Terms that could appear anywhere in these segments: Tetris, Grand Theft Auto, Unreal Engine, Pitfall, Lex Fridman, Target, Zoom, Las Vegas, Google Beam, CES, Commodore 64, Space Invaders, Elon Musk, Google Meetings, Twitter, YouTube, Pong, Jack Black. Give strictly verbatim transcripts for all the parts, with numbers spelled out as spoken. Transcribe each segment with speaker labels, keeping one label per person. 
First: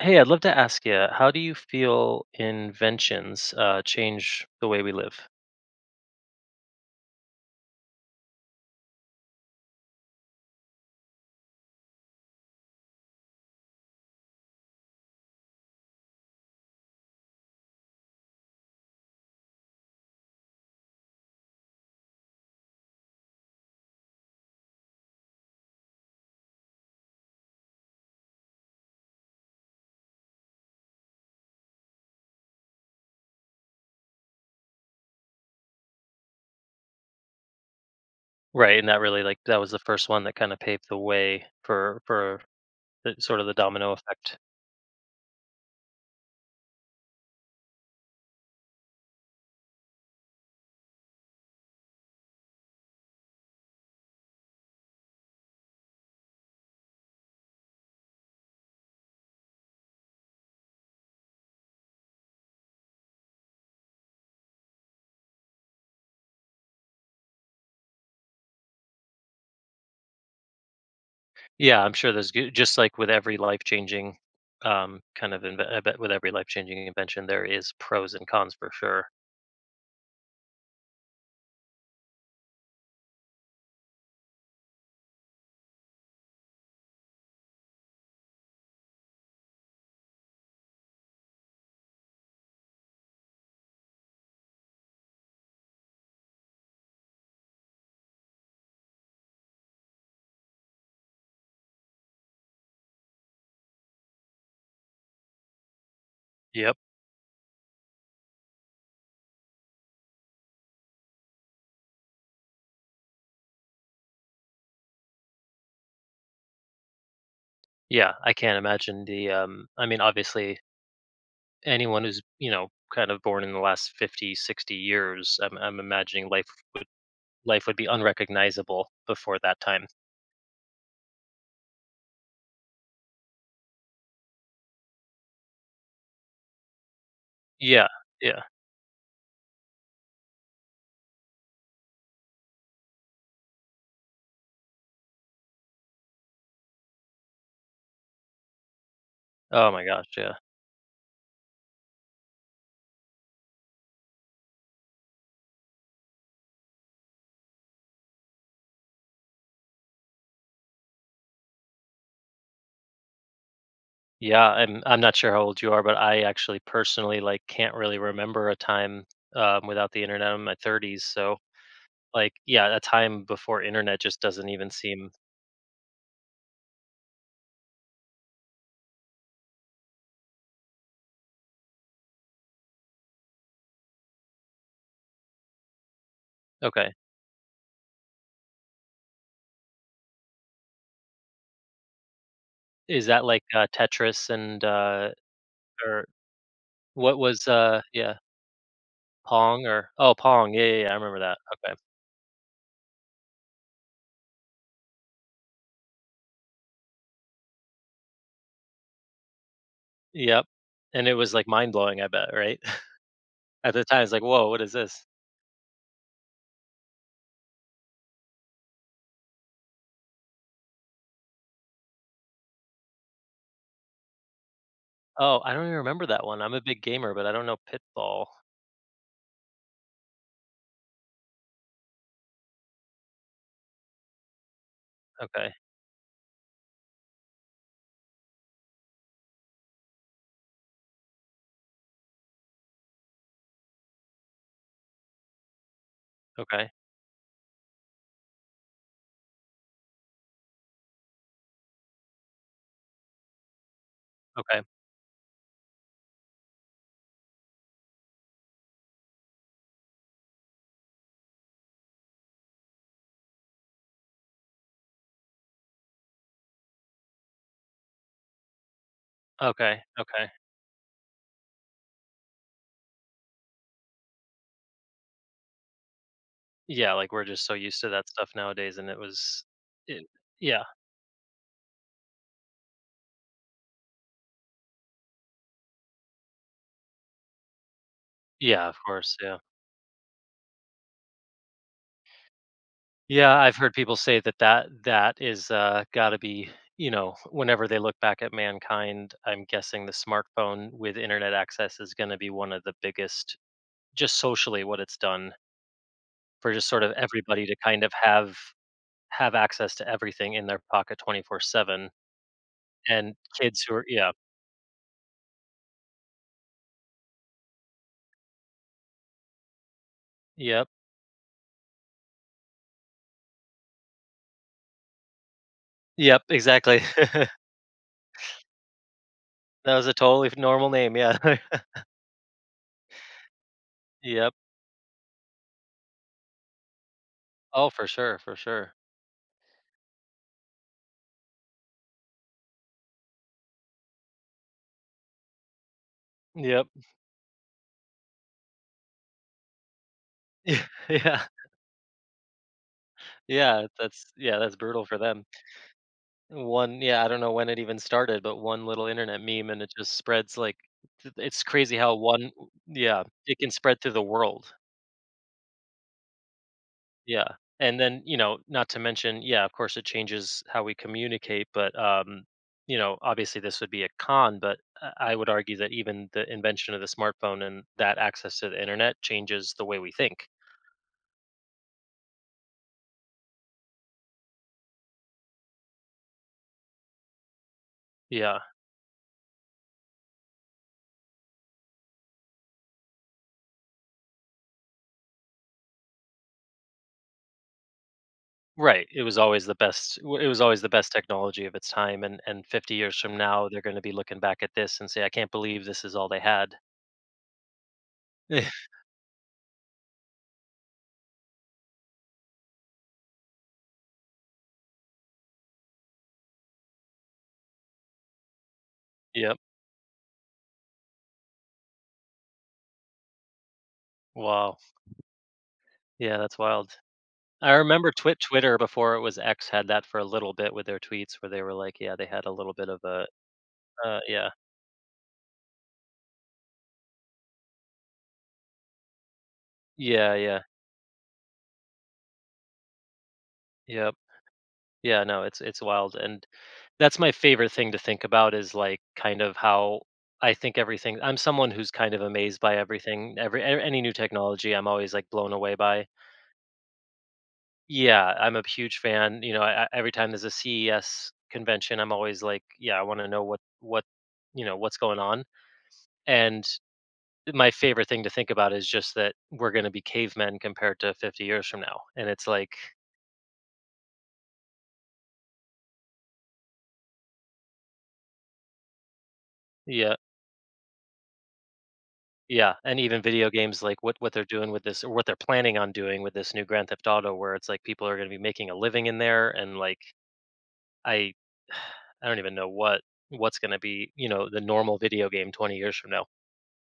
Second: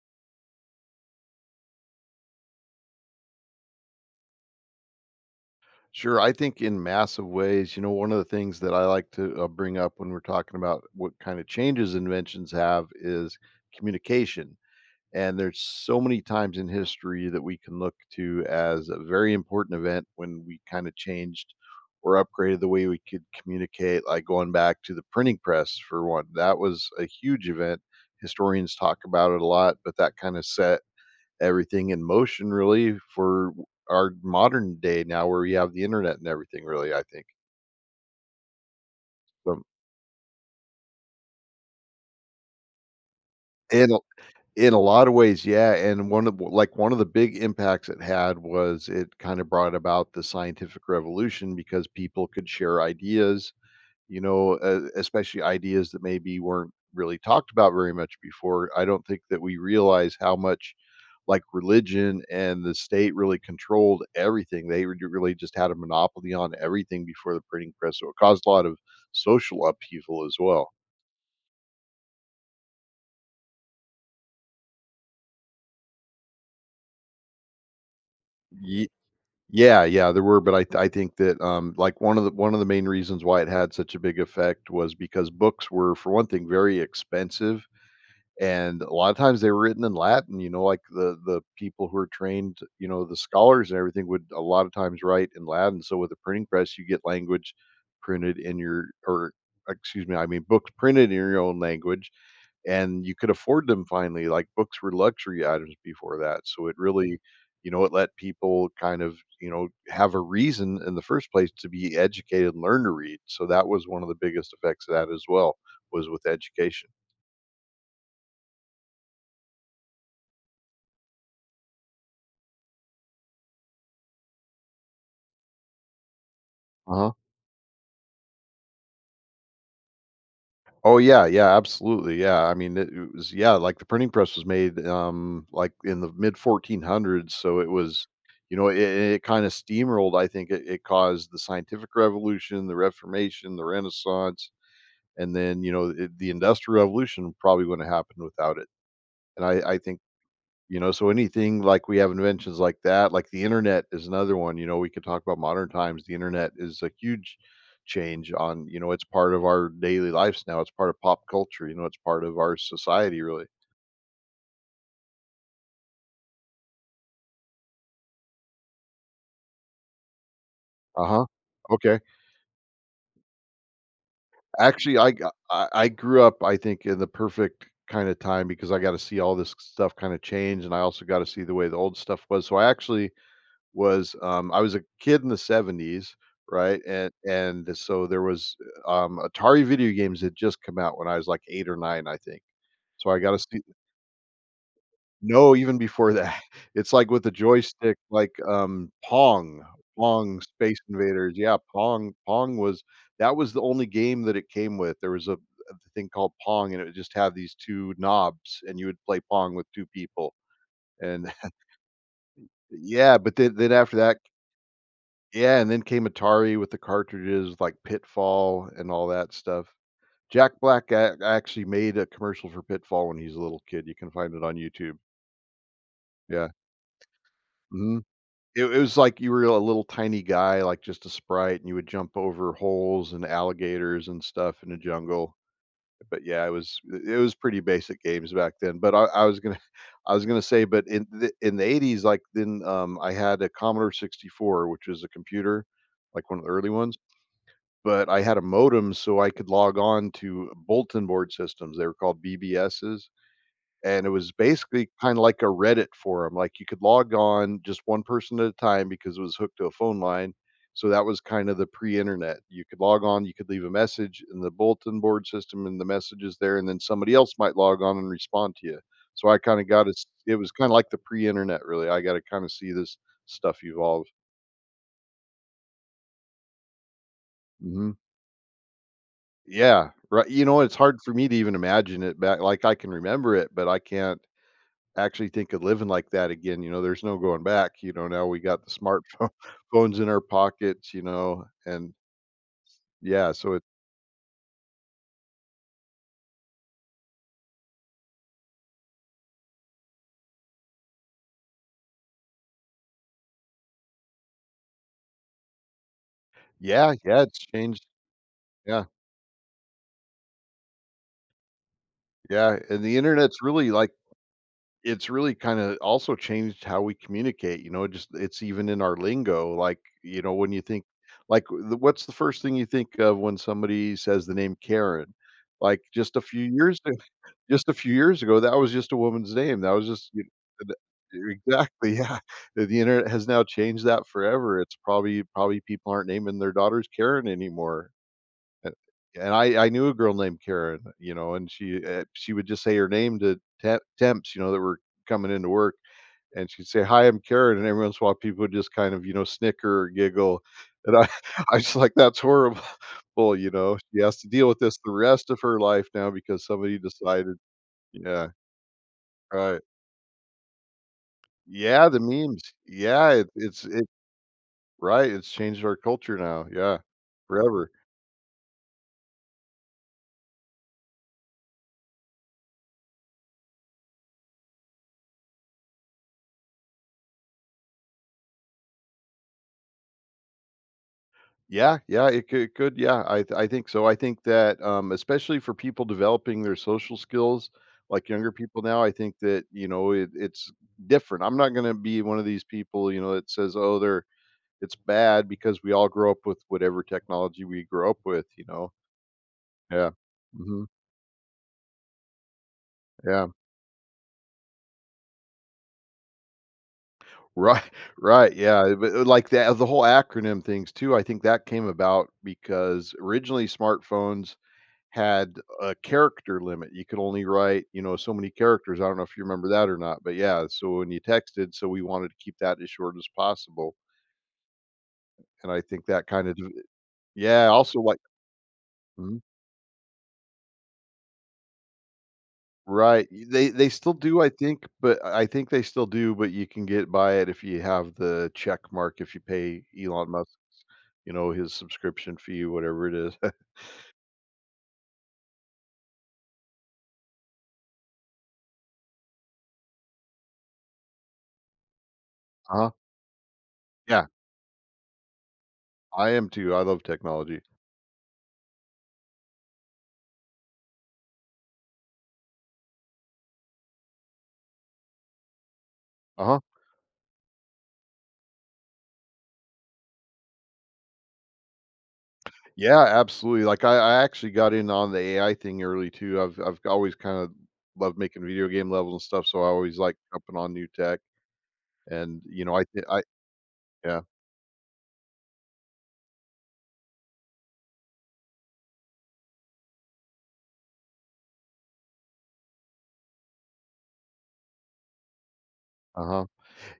Speaker 1: Hey, I'd love to ask you, how do you feel inventions uh, change the way we live?
Speaker 2: Sure. I think in massive ways, you know, one of the things that I like to uh, bring up when we're talking about what kind of changes inventions have is communication. And there's so many times in history that we can look to as a very important event when we kind of changed or upgraded the way we could communicate, like going back to the printing press, for one. That was a huge event. Historians talk about it a lot, but that kind of set everything in motion really for our modern day now where we have the internet and everything really, I think.
Speaker 1: Right, and that really like that
Speaker 2: So
Speaker 1: was the first one that kind of paved the way for for the, sort of the
Speaker 2: in
Speaker 1: domino
Speaker 2: a
Speaker 1: effect.
Speaker 2: in a lot of ways, yeah, and one of like one of the big impacts it had was it kind of brought about the scientific revolution because people could share ideas, you know, uh, especially ideas that maybe weren't really talked about very much before. I don't think that we realize how much like religion and the state really controlled everything. They re- really just had a monopoly on everything before the printing press. So it caused a lot of social upheaval as well.
Speaker 1: Yeah, I'm sure there's g- just like with every life changing um, kind of inve- I bet with every life changing invention there is pros and cons for
Speaker 2: Ye-
Speaker 1: sure.
Speaker 2: yeah, yeah, there were, but I th- I think that um like one of the one of the main reasons why it had such a big effect was because books were for one thing very expensive, and a lot of times they were written in Latin, you know, like the the people who are trained, you know, the scholars and everything would a lot of times write in Latin. So with a printing press, you get language printed in your or excuse me, I mean books printed in your own language, and you could afford them finally. Like books were luxury items before that, so
Speaker 1: Yep.
Speaker 2: it really, you know, it let people kind of, you know, have a reason in the first place to be educated and learn to read. So that was one of the biggest effects of that as well, was with education.
Speaker 1: Yeah, I can't imagine the um I mean, obviously anyone who's, you know, kind of born in the last fifty, sixty years, I'm I'm imagining life
Speaker 2: Uh-huh.
Speaker 1: life would be unrecognizable before that time.
Speaker 2: Oh yeah, yeah, absolutely. Yeah. I mean, it, it was yeah, like the printing press was made um like in the mid fourteen hundreds, so it
Speaker 1: Yeah,
Speaker 2: was,
Speaker 1: yeah.
Speaker 2: you know, it, it kind of steamrolled. I think it, it caused the scientific revolution, the Reformation, the Renaissance, and then you know it, the Industrial Revolution probably wouldn't have happened without it. And
Speaker 1: Oh
Speaker 2: I, I
Speaker 1: my
Speaker 2: think,
Speaker 1: gosh, yeah.
Speaker 2: you know, so anything like we have inventions like that, like the internet is another one, you know, we could talk about modern times. The internet is a huge change on, you know, it's part of our daily lives now. It's part of pop culture, you know, it's part of our society really.
Speaker 1: Yeah, I'm I'm not sure how old you are, but I actually personally, like, can't really remember a time, um, without the internet. I'm in my thirties,
Speaker 2: Uh-huh.
Speaker 1: so,
Speaker 2: Okay.
Speaker 1: like, yeah, a time before internet just doesn't even
Speaker 2: Actually,
Speaker 1: seem.
Speaker 2: I g- I I grew up, I think, in the perfect kind of time because I got to see all this stuff kind of change and I also got to see the way the old stuff was. So I actually was, um, I was a kid in the seventies, right?
Speaker 1: Okay.
Speaker 2: And and so there was, um, Atari video games had just come out when I was like eight or nine, I think.
Speaker 1: Is
Speaker 2: So I
Speaker 1: that
Speaker 2: got to
Speaker 1: like,
Speaker 2: see.
Speaker 1: uh, Tetris and, uh,
Speaker 2: No, even
Speaker 1: or
Speaker 2: before that. It's like
Speaker 1: what
Speaker 2: with the
Speaker 1: was, uh
Speaker 2: joystick,
Speaker 1: yeah,
Speaker 2: like, um, Pong,
Speaker 1: Pong or oh,
Speaker 2: Pong,
Speaker 1: Pong, yeah,
Speaker 2: Space
Speaker 1: yeah, yeah, I remember
Speaker 2: Invaders.
Speaker 1: that.
Speaker 2: Yeah,
Speaker 1: Okay.
Speaker 2: Pong Pong was that was the only game that it came with. There was a a thing called Pong, and it would just have these two knobs, and you would play Pong with two people.
Speaker 1: Yep, and it was,
Speaker 2: And
Speaker 1: like, mind blowing, I bet, right?
Speaker 2: yeah, but then then
Speaker 1: At the
Speaker 2: after
Speaker 1: time, it's
Speaker 2: that.
Speaker 1: like, "Whoa, what is this?"
Speaker 2: Yeah, and then came Atari with the cartridges like Pitfall and all that stuff. Jack Black ac actually made a commercial for Pitfall when he was a little kid, you can find it on YouTube.
Speaker 1: Oh, I don't even remember that one.
Speaker 2: Yeah,
Speaker 1: I'm a big gamer, but I don't know
Speaker 2: mhm.
Speaker 1: Pitfall.
Speaker 2: It it was like you were a little tiny guy, like just a sprite, and you would jump over holes and alligators and stuff in the jungle.
Speaker 1: Okay.
Speaker 2: But yeah, it was it it was pretty basic games back then, but I I was gonna I was gonna say, but in the in the eighties, like, then, um, I had a Commodore sixty-four, which was a computer, like one of the
Speaker 1: Okay.
Speaker 2: early ones, but I had a modem so I could log on to bulletin board systems. They were called B B Ss. And it was
Speaker 1: Okay.
Speaker 2: basically kind of like a Reddit forum. Like you could log on just one person at a time because it was hooked to a phone line. So that was kind of the pre internet. You could log on, you could leave a message in the bulletin board system, and the message is there. And then somebody else might log on and respond to you. So I kind of
Speaker 1: Okay.
Speaker 2: got it.
Speaker 1: Okay.
Speaker 2: It was kind of like the pre internet, really. I got to kind of see this stuff evolve.
Speaker 1: Yeah, like, we're just so used to
Speaker 2: Mhm.
Speaker 1: that stuff nowadays, and it was
Speaker 2: Yeah,
Speaker 1: it
Speaker 2: right, you know,
Speaker 1: yeah.
Speaker 2: it's hard for me to even imagine it back, like, I can remember it, but I can't actually think of living like that again, you know, there's no going back, you know, now we got
Speaker 1: Yeah,
Speaker 2: the
Speaker 1: of course,
Speaker 2: smartphone
Speaker 1: yeah.
Speaker 2: phones in our pockets, you know, and yeah,
Speaker 1: Yeah,
Speaker 2: so
Speaker 1: I've
Speaker 2: it
Speaker 1: heard people say that that that is, uh, gotta be, you know, whenever they look back at mankind, I'm guessing the smartphone with internet access is gonna be one of the biggest just socially what it's done for just sort of
Speaker 2: yeah, yeah, it's
Speaker 1: everybody to kind
Speaker 2: changed.
Speaker 1: of have
Speaker 2: Yeah,
Speaker 1: have access to everything in their pocket twenty-four seven.
Speaker 2: yeah, and the
Speaker 1: And
Speaker 2: Internet's
Speaker 1: kids
Speaker 2: really,
Speaker 1: who are,
Speaker 2: like
Speaker 1: yeah.
Speaker 2: it's really kinda also changed how we communicate, you know, just it's even in our lingo, like, you know, when you
Speaker 1: Yep.
Speaker 2: think like, the what's the first thing you think of when somebody says the name Karen? Like, just a
Speaker 1: Yep,
Speaker 2: few years.
Speaker 1: exactly.
Speaker 2: Just a few years ago, that was just a woman's name. That
Speaker 1: That was
Speaker 2: was
Speaker 1: a
Speaker 2: just you
Speaker 1: totally normal
Speaker 2: and
Speaker 1: name, yeah.
Speaker 2: exactly, yeah. The the internet has now changed that
Speaker 1: Yep.
Speaker 2: forever. It's probably probably people aren't naming their daughters Karen
Speaker 1: Oh, for
Speaker 2: anymore.
Speaker 1: sure, for
Speaker 2: And
Speaker 1: sure.
Speaker 2: and I I knew a girl named Karen, you know, and she, eh, she would just say her name to temp temps, you know, that were coming into work, and
Speaker 1: Yep.
Speaker 2: she'd say, "Hi, I'm Karen," and every once in a while, people would just kind of, you know, snicker or giggle,
Speaker 1: Yeah,
Speaker 2: and I
Speaker 1: yeah,
Speaker 2: I was like, "That's horrible," you
Speaker 1: yeah,
Speaker 2: know? She
Speaker 1: that's
Speaker 2: has to
Speaker 1: yeah,
Speaker 2: deal
Speaker 1: that's
Speaker 2: with this
Speaker 1: brutal
Speaker 2: the
Speaker 1: for them.
Speaker 2: rest of her life now because somebody
Speaker 1: One Yeah, I don't know
Speaker 2: decided.
Speaker 1: when it even started,
Speaker 2: Yeah.
Speaker 1: but one little internet meme and
Speaker 2: Right.
Speaker 1: it just spreads like th It's crazy
Speaker 2: Yeah,
Speaker 1: how
Speaker 2: the
Speaker 1: one
Speaker 2: memes.
Speaker 1: yeah,
Speaker 2: Yeah, it
Speaker 1: it can
Speaker 2: it's
Speaker 1: spread
Speaker 2: it
Speaker 1: through the world.
Speaker 2: right, it's changed our culture now, yeah,
Speaker 1: Yeah.
Speaker 2: forever.
Speaker 1: And then, you know, not to mention, yeah, of course it changes how we communicate, but um, you know, obviously this would be a con, but I I would argue that even the invention of the smartphone and that access to the internet changes the way we think.
Speaker 2: Yeah, yeah, it could it could, yeah, I th- I think so, I think that, um, especially for people developing their social skills, like younger
Speaker 1: Yeah.
Speaker 2: people now, I think that, you know, it it's different, I'm not gonna be one of these people, you know, that says, "Oh, they're it's bad," because we all grow up with whatever technology we grew up with, you know?
Speaker 1: Right. It was always the
Speaker 2: Yeah.
Speaker 1: best w- it was always
Speaker 2: Mhm.
Speaker 1: the best technology of its time, and and fifty years from
Speaker 2: Yeah.
Speaker 1: now they're going to be looking back at this and say, I can't believe this is all they had.
Speaker 2: Right, right, yeah, but, uh, like, the the whole acronym things too, I think that came about because originally smartphones had a character limit, you could only write, you know, so many characters, I don't know if you
Speaker 1: Yep.
Speaker 2: remember that or not, but yeah, so when you texted, so we wanted to keep that as short as possible,
Speaker 1: Wow.
Speaker 2: and I think that
Speaker 1: Yeah,
Speaker 2: kind of.
Speaker 1: that's wild.
Speaker 2: Yeah,
Speaker 1: I
Speaker 2: also
Speaker 1: remember
Speaker 2: like.
Speaker 1: Twi Twitter before it was
Speaker 2: Mhm.
Speaker 1: X had that for a little bit with their tweets, where they were like, yeah, they had a little bit of a,
Speaker 2: Right, y they they still
Speaker 1: uh,
Speaker 2: do, I
Speaker 1: yeah,
Speaker 2: think, but I think they still do, but you can get by it if you have the check mark, if you pay Elon
Speaker 1: yeah,
Speaker 2: Musk,
Speaker 1: yeah,
Speaker 2: you know, his subscription fee, whatever it is.
Speaker 1: yep, yeah. No, it's it's wild, and that's my favorite thing to think about is like kind of how I think everything. I'm someone who's kind of amazed by
Speaker 2: Uh-huh,
Speaker 1: everything, every a- any new
Speaker 2: yeah,
Speaker 1: technology. I'm always like blown away by.
Speaker 2: I am too, I love technology.
Speaker 1: Yeah, I'm a huge fan. You know, I, I- every time there's a C E S convention, I'm always like, yeah, I want to know what what you know what's going on,
Speaker 2: Uh-huh,
Speaker 1: and my favorite thing to think about is just that we're going to be cavemen compared to fifty years from now, and it's like,
Speaker 2: yeah, absolutely, like, I I actually got in on the A I thing early too, I've I've always kinda loved making video game levels and stuff, so I always
Speaker 1: yeah,
Speaker 2: like jumping on new tech, and, you
Speaker 1: yeah,
Speaker 2: know, I
Speaker 1: and
Speaker 2: th
Speaker 1: even
Speaker 2: I
Speaker 1: video games, like what
Speaker 2: yeah,
Speaker 1: what they're doing with this or what they're planning on doing with this new Grand Theft Auto, where it's like people are going to be making a living in there, and like I I don't even know what what's going to be, you know the normal video game twenty years from now.
Speaker 2: uh-huh.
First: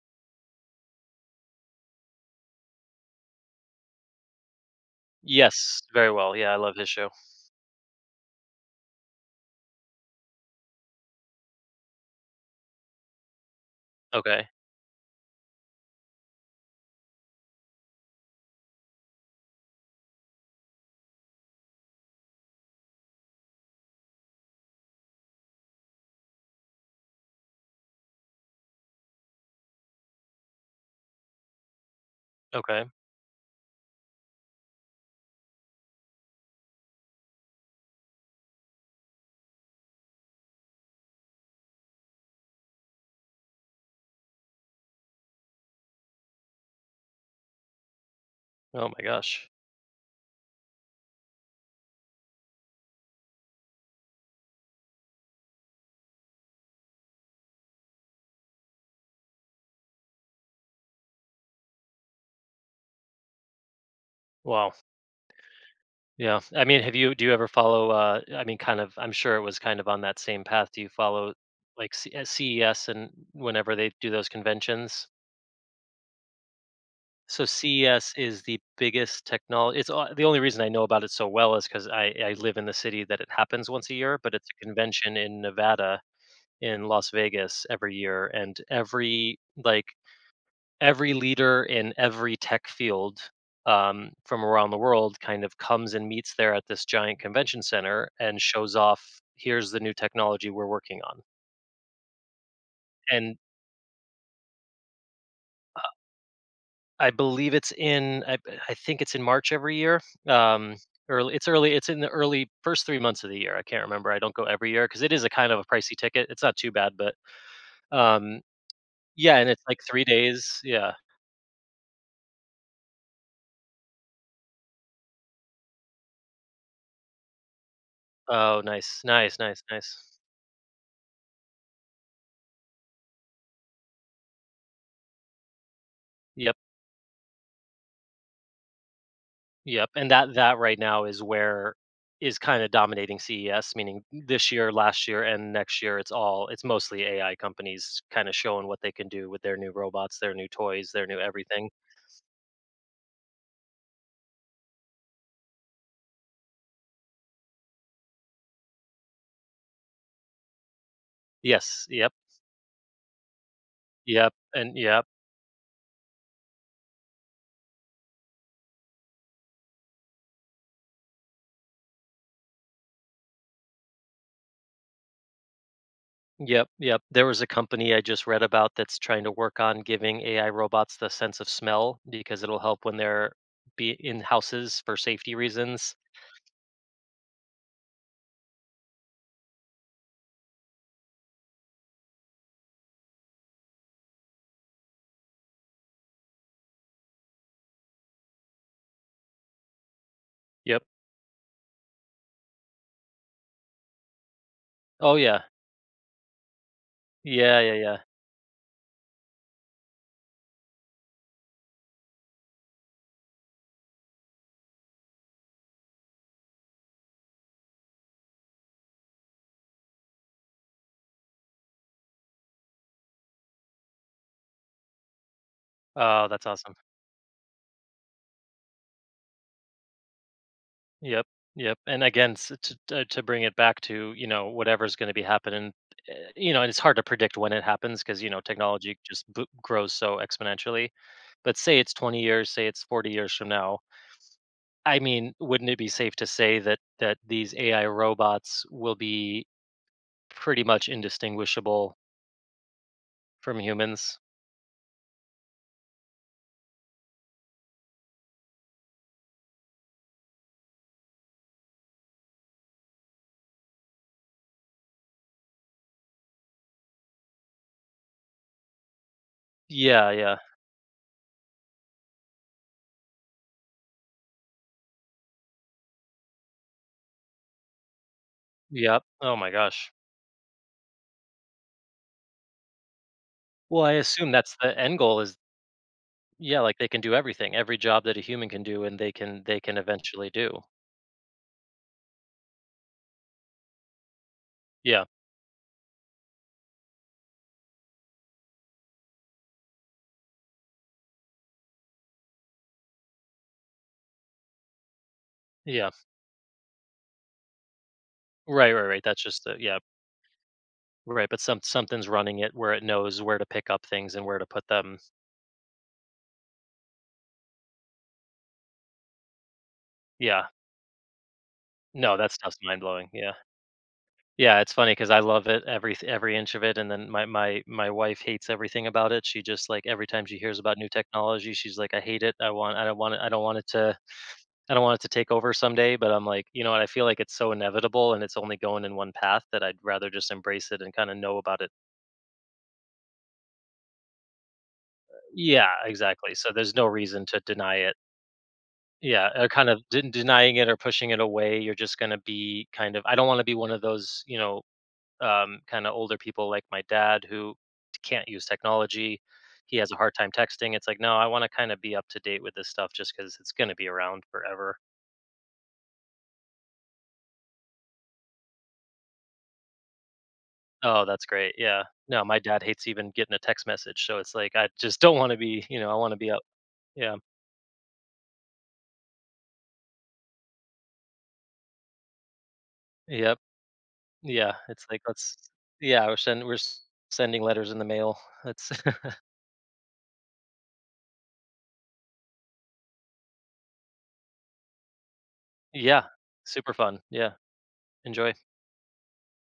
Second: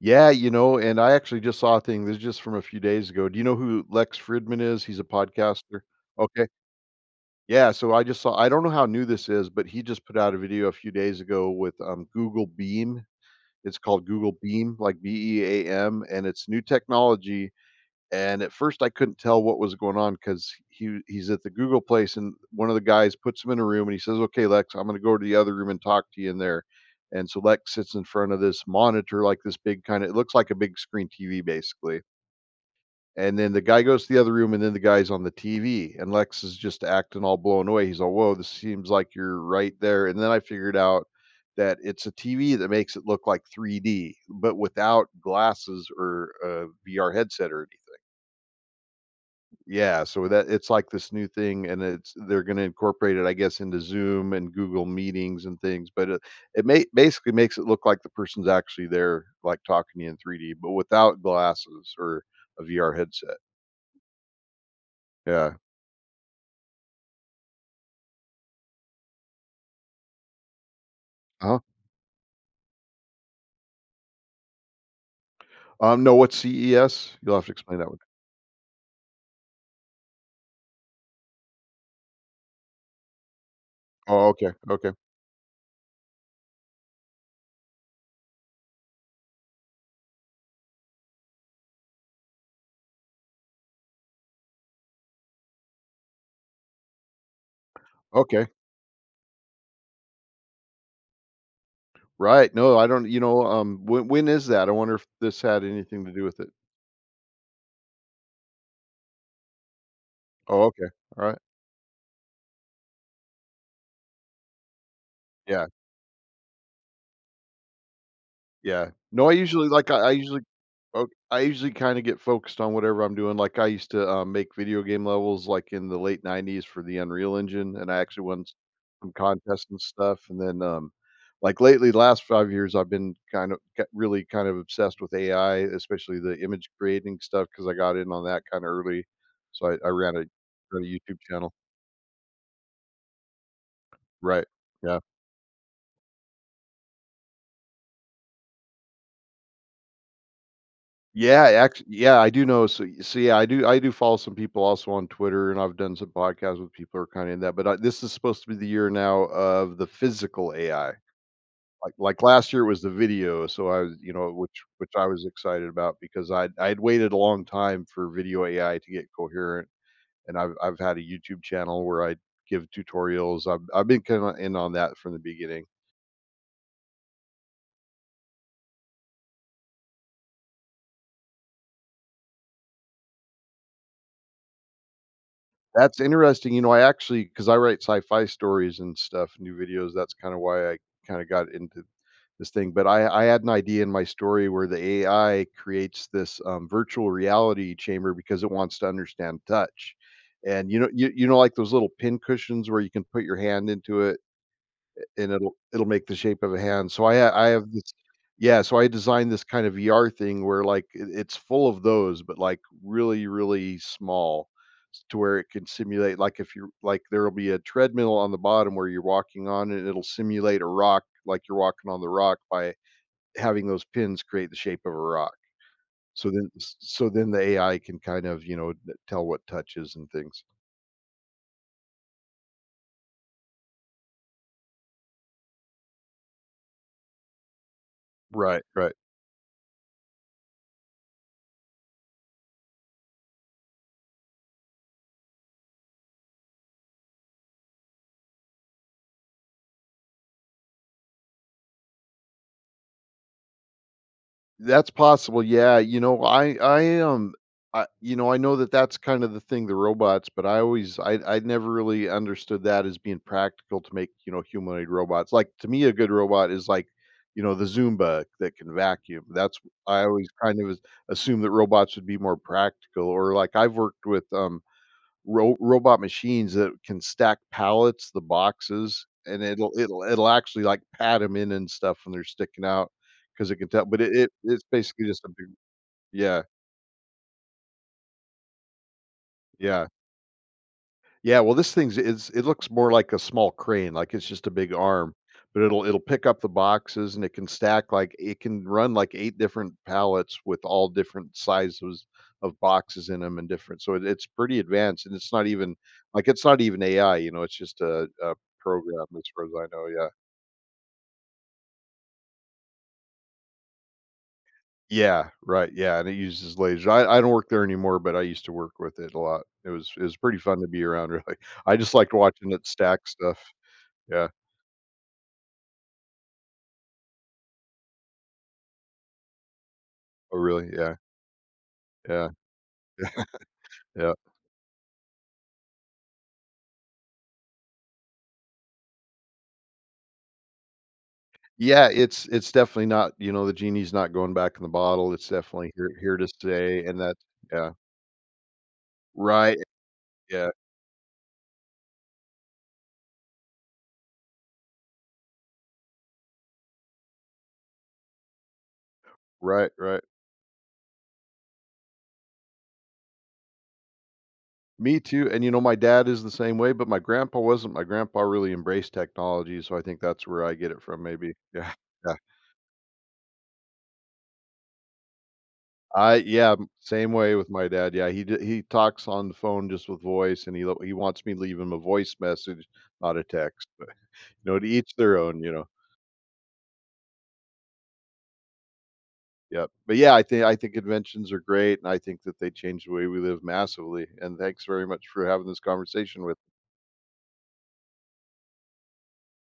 Speaker 2: Yeah, you know, and I actually just saw a thing, this is just from a few days ago. Do you know who Lex Fridman is? He's a podcaster.
Speaker 1: Yes, very well.
Speaker 2: Okay.
Speaker 1: Yeah, I love his show.
Speaker 2: Yeah, so I just saw I don't know how new this is, but he just put out a video a few days ago with, um, Google Beam. It's called Google
Speaker 1: Okay,
Speaker 2: Beam, like B E A M, and it's new technology and at first I couldn't tell what was going on because he he's at the Google place and one of the guys puts him in a room and he says, "Okay, Lex, I'm going to go to the other room and talk to you in there." And so Lex sits in front of this monitor, like this big kind of it looks like a big screen T V basically.
Speaker 1: okay.
Speaker 2: And then the guy goes to the other room, and then the guy's on the T V, and Lex is just acting all blown away. He's all, "Whoa, this seems like you're right there." And then I figured out that it's a T V that makes it look like three D, but without glasses or a V R headset or
Speaker 1: Oh my gosh.
Speaker 2: yeah, so that it's like this new thing, and it's they're gonna incorporate it, I guess, into Zoom and Google Meetings and things, but it it ma basically makes it look like the person's actually there, like, talking to you in three D, but without glasses or a V R headset.
Speaker 1: Wow.
Speaker 2: Yeah.
Speaker 1: Yeah. I mean, have you do you ever follow, uh, I mean, kind of I'm sure it was kind of on that same path. Do you follow
Speaker 2: Huh.
Speaker 1: like C- uh, C E S and whenever they do those conventions?
Speaker 2: Um, no, what's C E S? You'll
Speaker 1: So
Speaker 2: have to explain that one.
Speaker 1: C E S is the biggest technology. It's o- the only reason I know about it so well is because I, I live in the city that it happens once a year,
Speaker 2: Oh,
Speaker 1: but it's
Speaker 2: okay,
Speaker 1: a
Speaker 2: okay,
Speaker 1: convention in Nevada, in Las Vegas, every year, and every like every leader in every tech field, um, from around the world, kind of comes and meets there at this giant convention center and
Speaker 2: okay.
Speaker 1: shows off, here's the new technology we're working on.
Speaker 2: Right, no, I don't you
Speaker 1: And
Speaker 2: know, um, when when is that? I wonder if this had anything to do with it.
Speaker 1: i believe it's in i, I think it's in March every year.
Speaker 2: Oh,
Speaker 1: Um,
Speaker 2: okay,
Speaker 1: early
Speaker 2: alright.
Speaker 1: it's early It's in the early first three months of the year. I can't remember. I don't go every year because it is a kind of a
Speaker 2: Yeah,
Speaker 1: pricey ticket. It's not too bad, but um,
Speaker 2: yeah. No, I
Speaker 1: yeah, and it's
Speaker 2: usually
Speaker 1: like
Speaker 2: like, I
Speaker 1: three
Speaker 2: I usually
Speaker 1: days yeah.
Speaker 2: Oh, I usually kinda get focused on whatever I'm doing, like, I used to, um, make video game levels, like, in the late nineties for the Unreal Engine, and I actually won s
Speaker 1: Oh, nice,
Speaker 2: some
Speaker 1: nice, nice,
Speaker 2: contests and
Speaker 1: nice.
Speaker 2: stuff, and then, um, like, lately, last five years, I've been kind of g really kind of obsessed with A I, especially the
Speaker 1: Yep.
Speaker 2: image creating stuff, because I got in on that kinda early, so I I
Speaker 1: Yep, and
Speaker 2: ran a
Speaker 1: that that right
Speaker 2: ran a
Speaker 1: now
Speaker 2: YouTube
Speaker 1: is
Speaker 2: channel.
Speaker 1: where is kinda dominating C E S, meaning
Speaker 2: Right.
Speaker 1: this year,
Speaker 2: Yeah.
Speaker 1: last year, and next year, it's all it's mostly A I companies kinda showing what they can do with their new robots, their new toys, their new
Speaker 2: Yeah,
Speaker 1: everything.
Speaker 2: actually, yeah, I do know, so so, yeah, I do I do follow some people also on Twitter, and I've done some podcasts with people who are kinda in that, but, uh, this is supposed to be the year now of the physical A I.
Speaker 1: Yes,
Speaker 2: Like
Speaker 1: yep,
Speaker 2: like, last year it was the video, so I was you know,
Speaker 1: yep,
Speaker 2: which
Speaker 1: and
Speaker 2: which
Speaker 1: yep,
Speaker 2: I was excited about because I I'd I'd waited a long time for video A I to get coherent, and I've I've had a YouTube channel where I give tutorials. I've I've been kinda in on that from the beginning.
Speaker 1: yep, yep. There was a company I just read about that's trying to work on giving A I robots the sense of smell because it'll help when they're be in houses for safety reasons.
Speaker 2: That's interesting, you know, I actually, because I write sci-fi stories and stuff, new videos, that's kinda why I kinda got into this thing, but I I had an idea in my story where the A I creates this, um, virtual reality chamber because it wants to understand touch, and, you
Speaker 1: Yep.
Speaker 2: know you you know, like those little pin cushions where you can put your hand into it
Speaker 1: Oh,
Speaker 2: and
Speaker 1: yeah.
Speaker 2: it'll it'll make the shape of a hand. So I ha I
Speaker 1: Yeah,
Speaker 2: have
Speaker 1: yeah,
Speaker 2: this
Speaker 1: yeah.
Speaker 2: yeah, so I designed this kind of V R thing where, like, it it's full of those, but, like, really, really small s to where it can simulate like, if you're like, there'll be a treadmill on the bottom where you're walking on, and it'll simulate a rock, like you're walking on the rock by having those pins create the shape of a rock.
Speaker 1: Oh,
Speaker 2: So
Speaker 1: that's
Speaker 2: then
Speaker 1: awesome.
Speaker 2: s so then the A I can kind of, you know, th tell what touches and things.
Speaker 1: Yep, yep, and again, s to to to bring it back to, you know, whatever's gonna be happening, eh, you know, and it's hard to predict when it happens because, you know,
Speaker 2: Right, right.
Speaker 1: technology just bo grows so exponentially. But say it's twenty years, say it's forty years from now, I mean, wouldn't it be safe to say that that these A I robots will be pretty much indistinguishable from humans?
Speaker 2: That's possible. Yeah, you know, I I um I you know, I know that that's kind of the thing the robots, but I always I I never really understood that as being practical to make, you know, humanoid robots. Like to me a good robot is like, you know, the Zumba that can vacuum. That's I
Speaker 1: Yeah,
Speaker 2: always
Speaker 1: yeah,
Speaker 2: kind of assume that robots would be more practical or like I've worked with um ro robot machines that can stack pallets, the
Speaker 1: yep,
Speaker 2: boxes,
Speaker 1: oh
Speaker 2: and
Speaker 1: my
Speaker 2: it'll
Speaker 1: gosh.
Speaker 2: it'll it'll actually, like, pat them in and stuff when they're sticking out because it can
Speaker 1: Well,
Speaker 2: tell
Speaker 1: I
Speaker 2: but it
Speaker 1: assume
Speaker 2: it
Speaker 1: that's
Speaker 2: it's
Speaker 1: the end
Speaker 2: basically
Speaker 1: goal
Speaker 2: just a
Speaker 1: is
Speaker 2: big Yeah,
Speaker 1: yeah, like, they can do everything, every job that a human can do, and they can they can
Speaker 2: yeah.
Speaker 1: eventually do.
Speaker 2: Yeah, well, this thing's is it looks more like a small crane, like it's just a big
Speaker 1: Yeah,
Speaker 2: arm, but it'll it'll pick up the boxes and it can stack like it can run like eight different pallets with all different sizes of boxes in them and different. So it, it's pretty advanced and it's not even
Speaker 1: yeah.
Speaker 2: like it's not even A I, you know, it's just a, a
Speaker 1: Right, right, right.
Speaker 2: program
Speaker 1: That's
Speaker 2: as
Speaker 1: just
Speaker 2: far as
Speaker 1: a
Speaker 2: I
Speaker 1: Yeah,
Speaker 2: know. Yeah.
Speaker 1: right, but some something's running it where it knows where to pick up things and where to put them.
Speaker 2: Yeah, right. Yeah, and it uses lasers. I, I don't work there anymore, but I used to work with it a lot. It was it was pretty
Speaker 1: Yeah.
Speaker 2: fun to be around, really. I just liked
Speaker 1: No, that
Speaker 2: watching
Speaker 1: stuff's
Speaker 2: it stack
Speaker 1: mind-blowing, yeah.
Speaker 2: stuff. Yeah.
Speaker 1: Yeah, it's funny because I love it, every every inch of it, and then my my my wife hates everything about it. She just, like, every time she
Speaker 2: Oh,
Speaker 1: hears
Speaker 2: really?
Speaker 1: about new
Speaker 2: Yeah.
Speaker 1: technology, she's like, "I hate
Speaker 2: Yeah.
Speaker 1: it, I want I don't want it I don't want it to
Speaker 2: Yeah.
Speaker 1: I don't want it to take over someday," but I'm like, "You know what, I feel like it's so inevitable and it's only going in one path that I'd rather just embrace it and kinda know about it."
Speaker 2: Yeah, it's it's definitely not you know, the genie's not going back in the bottle, it's definitely
Speaker 1: Yeah,
Speaker 2: here here to
Speaker 1: exactly, so there's no
Speaker 2: stay, and that
Speaker 1: reason to
Speaker 2: yeah.
Speaker 1: deny it. Yeah, uh,
Speaker 2: Right,
Speaker 1: kind of de
Speaker 2: yeah,
Speaker 1: denying it or pushing it away. You're just gonna be kind of I don't wanna be one of those, you know, um, kinda older people like my dad who can't use technology.
Speaker 2: right,
Speaker 1: He has a
Speaker 2: right.
Speaker 1: hard time texting. It's like, no, I wanna kinda be up to date with this stuff just because it's gonna be around forever.
Speaker 2: Me too, and, you know, my dad is the same way, but my grandpa wasn't. My grandpa really embraced technology, so I think that's where I get it from
Speaker 1: Oh, that's
Speaker 2: maybe.
Speaker 1: great,
Speaker 2: Yeah,
Speaker 1: yeah.
Speaker 2: yeah.
Speaker 1: No, my dad hates even getting a text message, so it's like, I just don't wanna be, you know, I
Speaker 2: I
Speaker 1: wanna be up.
Speaker 2: yeah, m same
Speaker 1: Yeah.
Speaker 2: way with my dad, yeah, he d he talks on the phone just with voice, and he l he wants me to leave him a voice message, not a
Speaker 1: Yep.
Speaker 2: text, but, you
Speaker 1: Yeah,
Speaker 2: know, to
Speaker 1: it's
Speaker 2: each
Speaker 1: like,
Speaker 2: their
Speaker 1: let's
Speaker 2: own, you know?
Speaker 1: yeah, we're send we're s- sending letters in the mail. That's
Speaker 2: Yep. But yeah, I think I think inventions are great, and I think that they change the way we live massively. And thanks very much for having this
Speaker 1: yeah,
Speaker 2: conversation with
Speaker 1: super fun. Yeah, enjoy.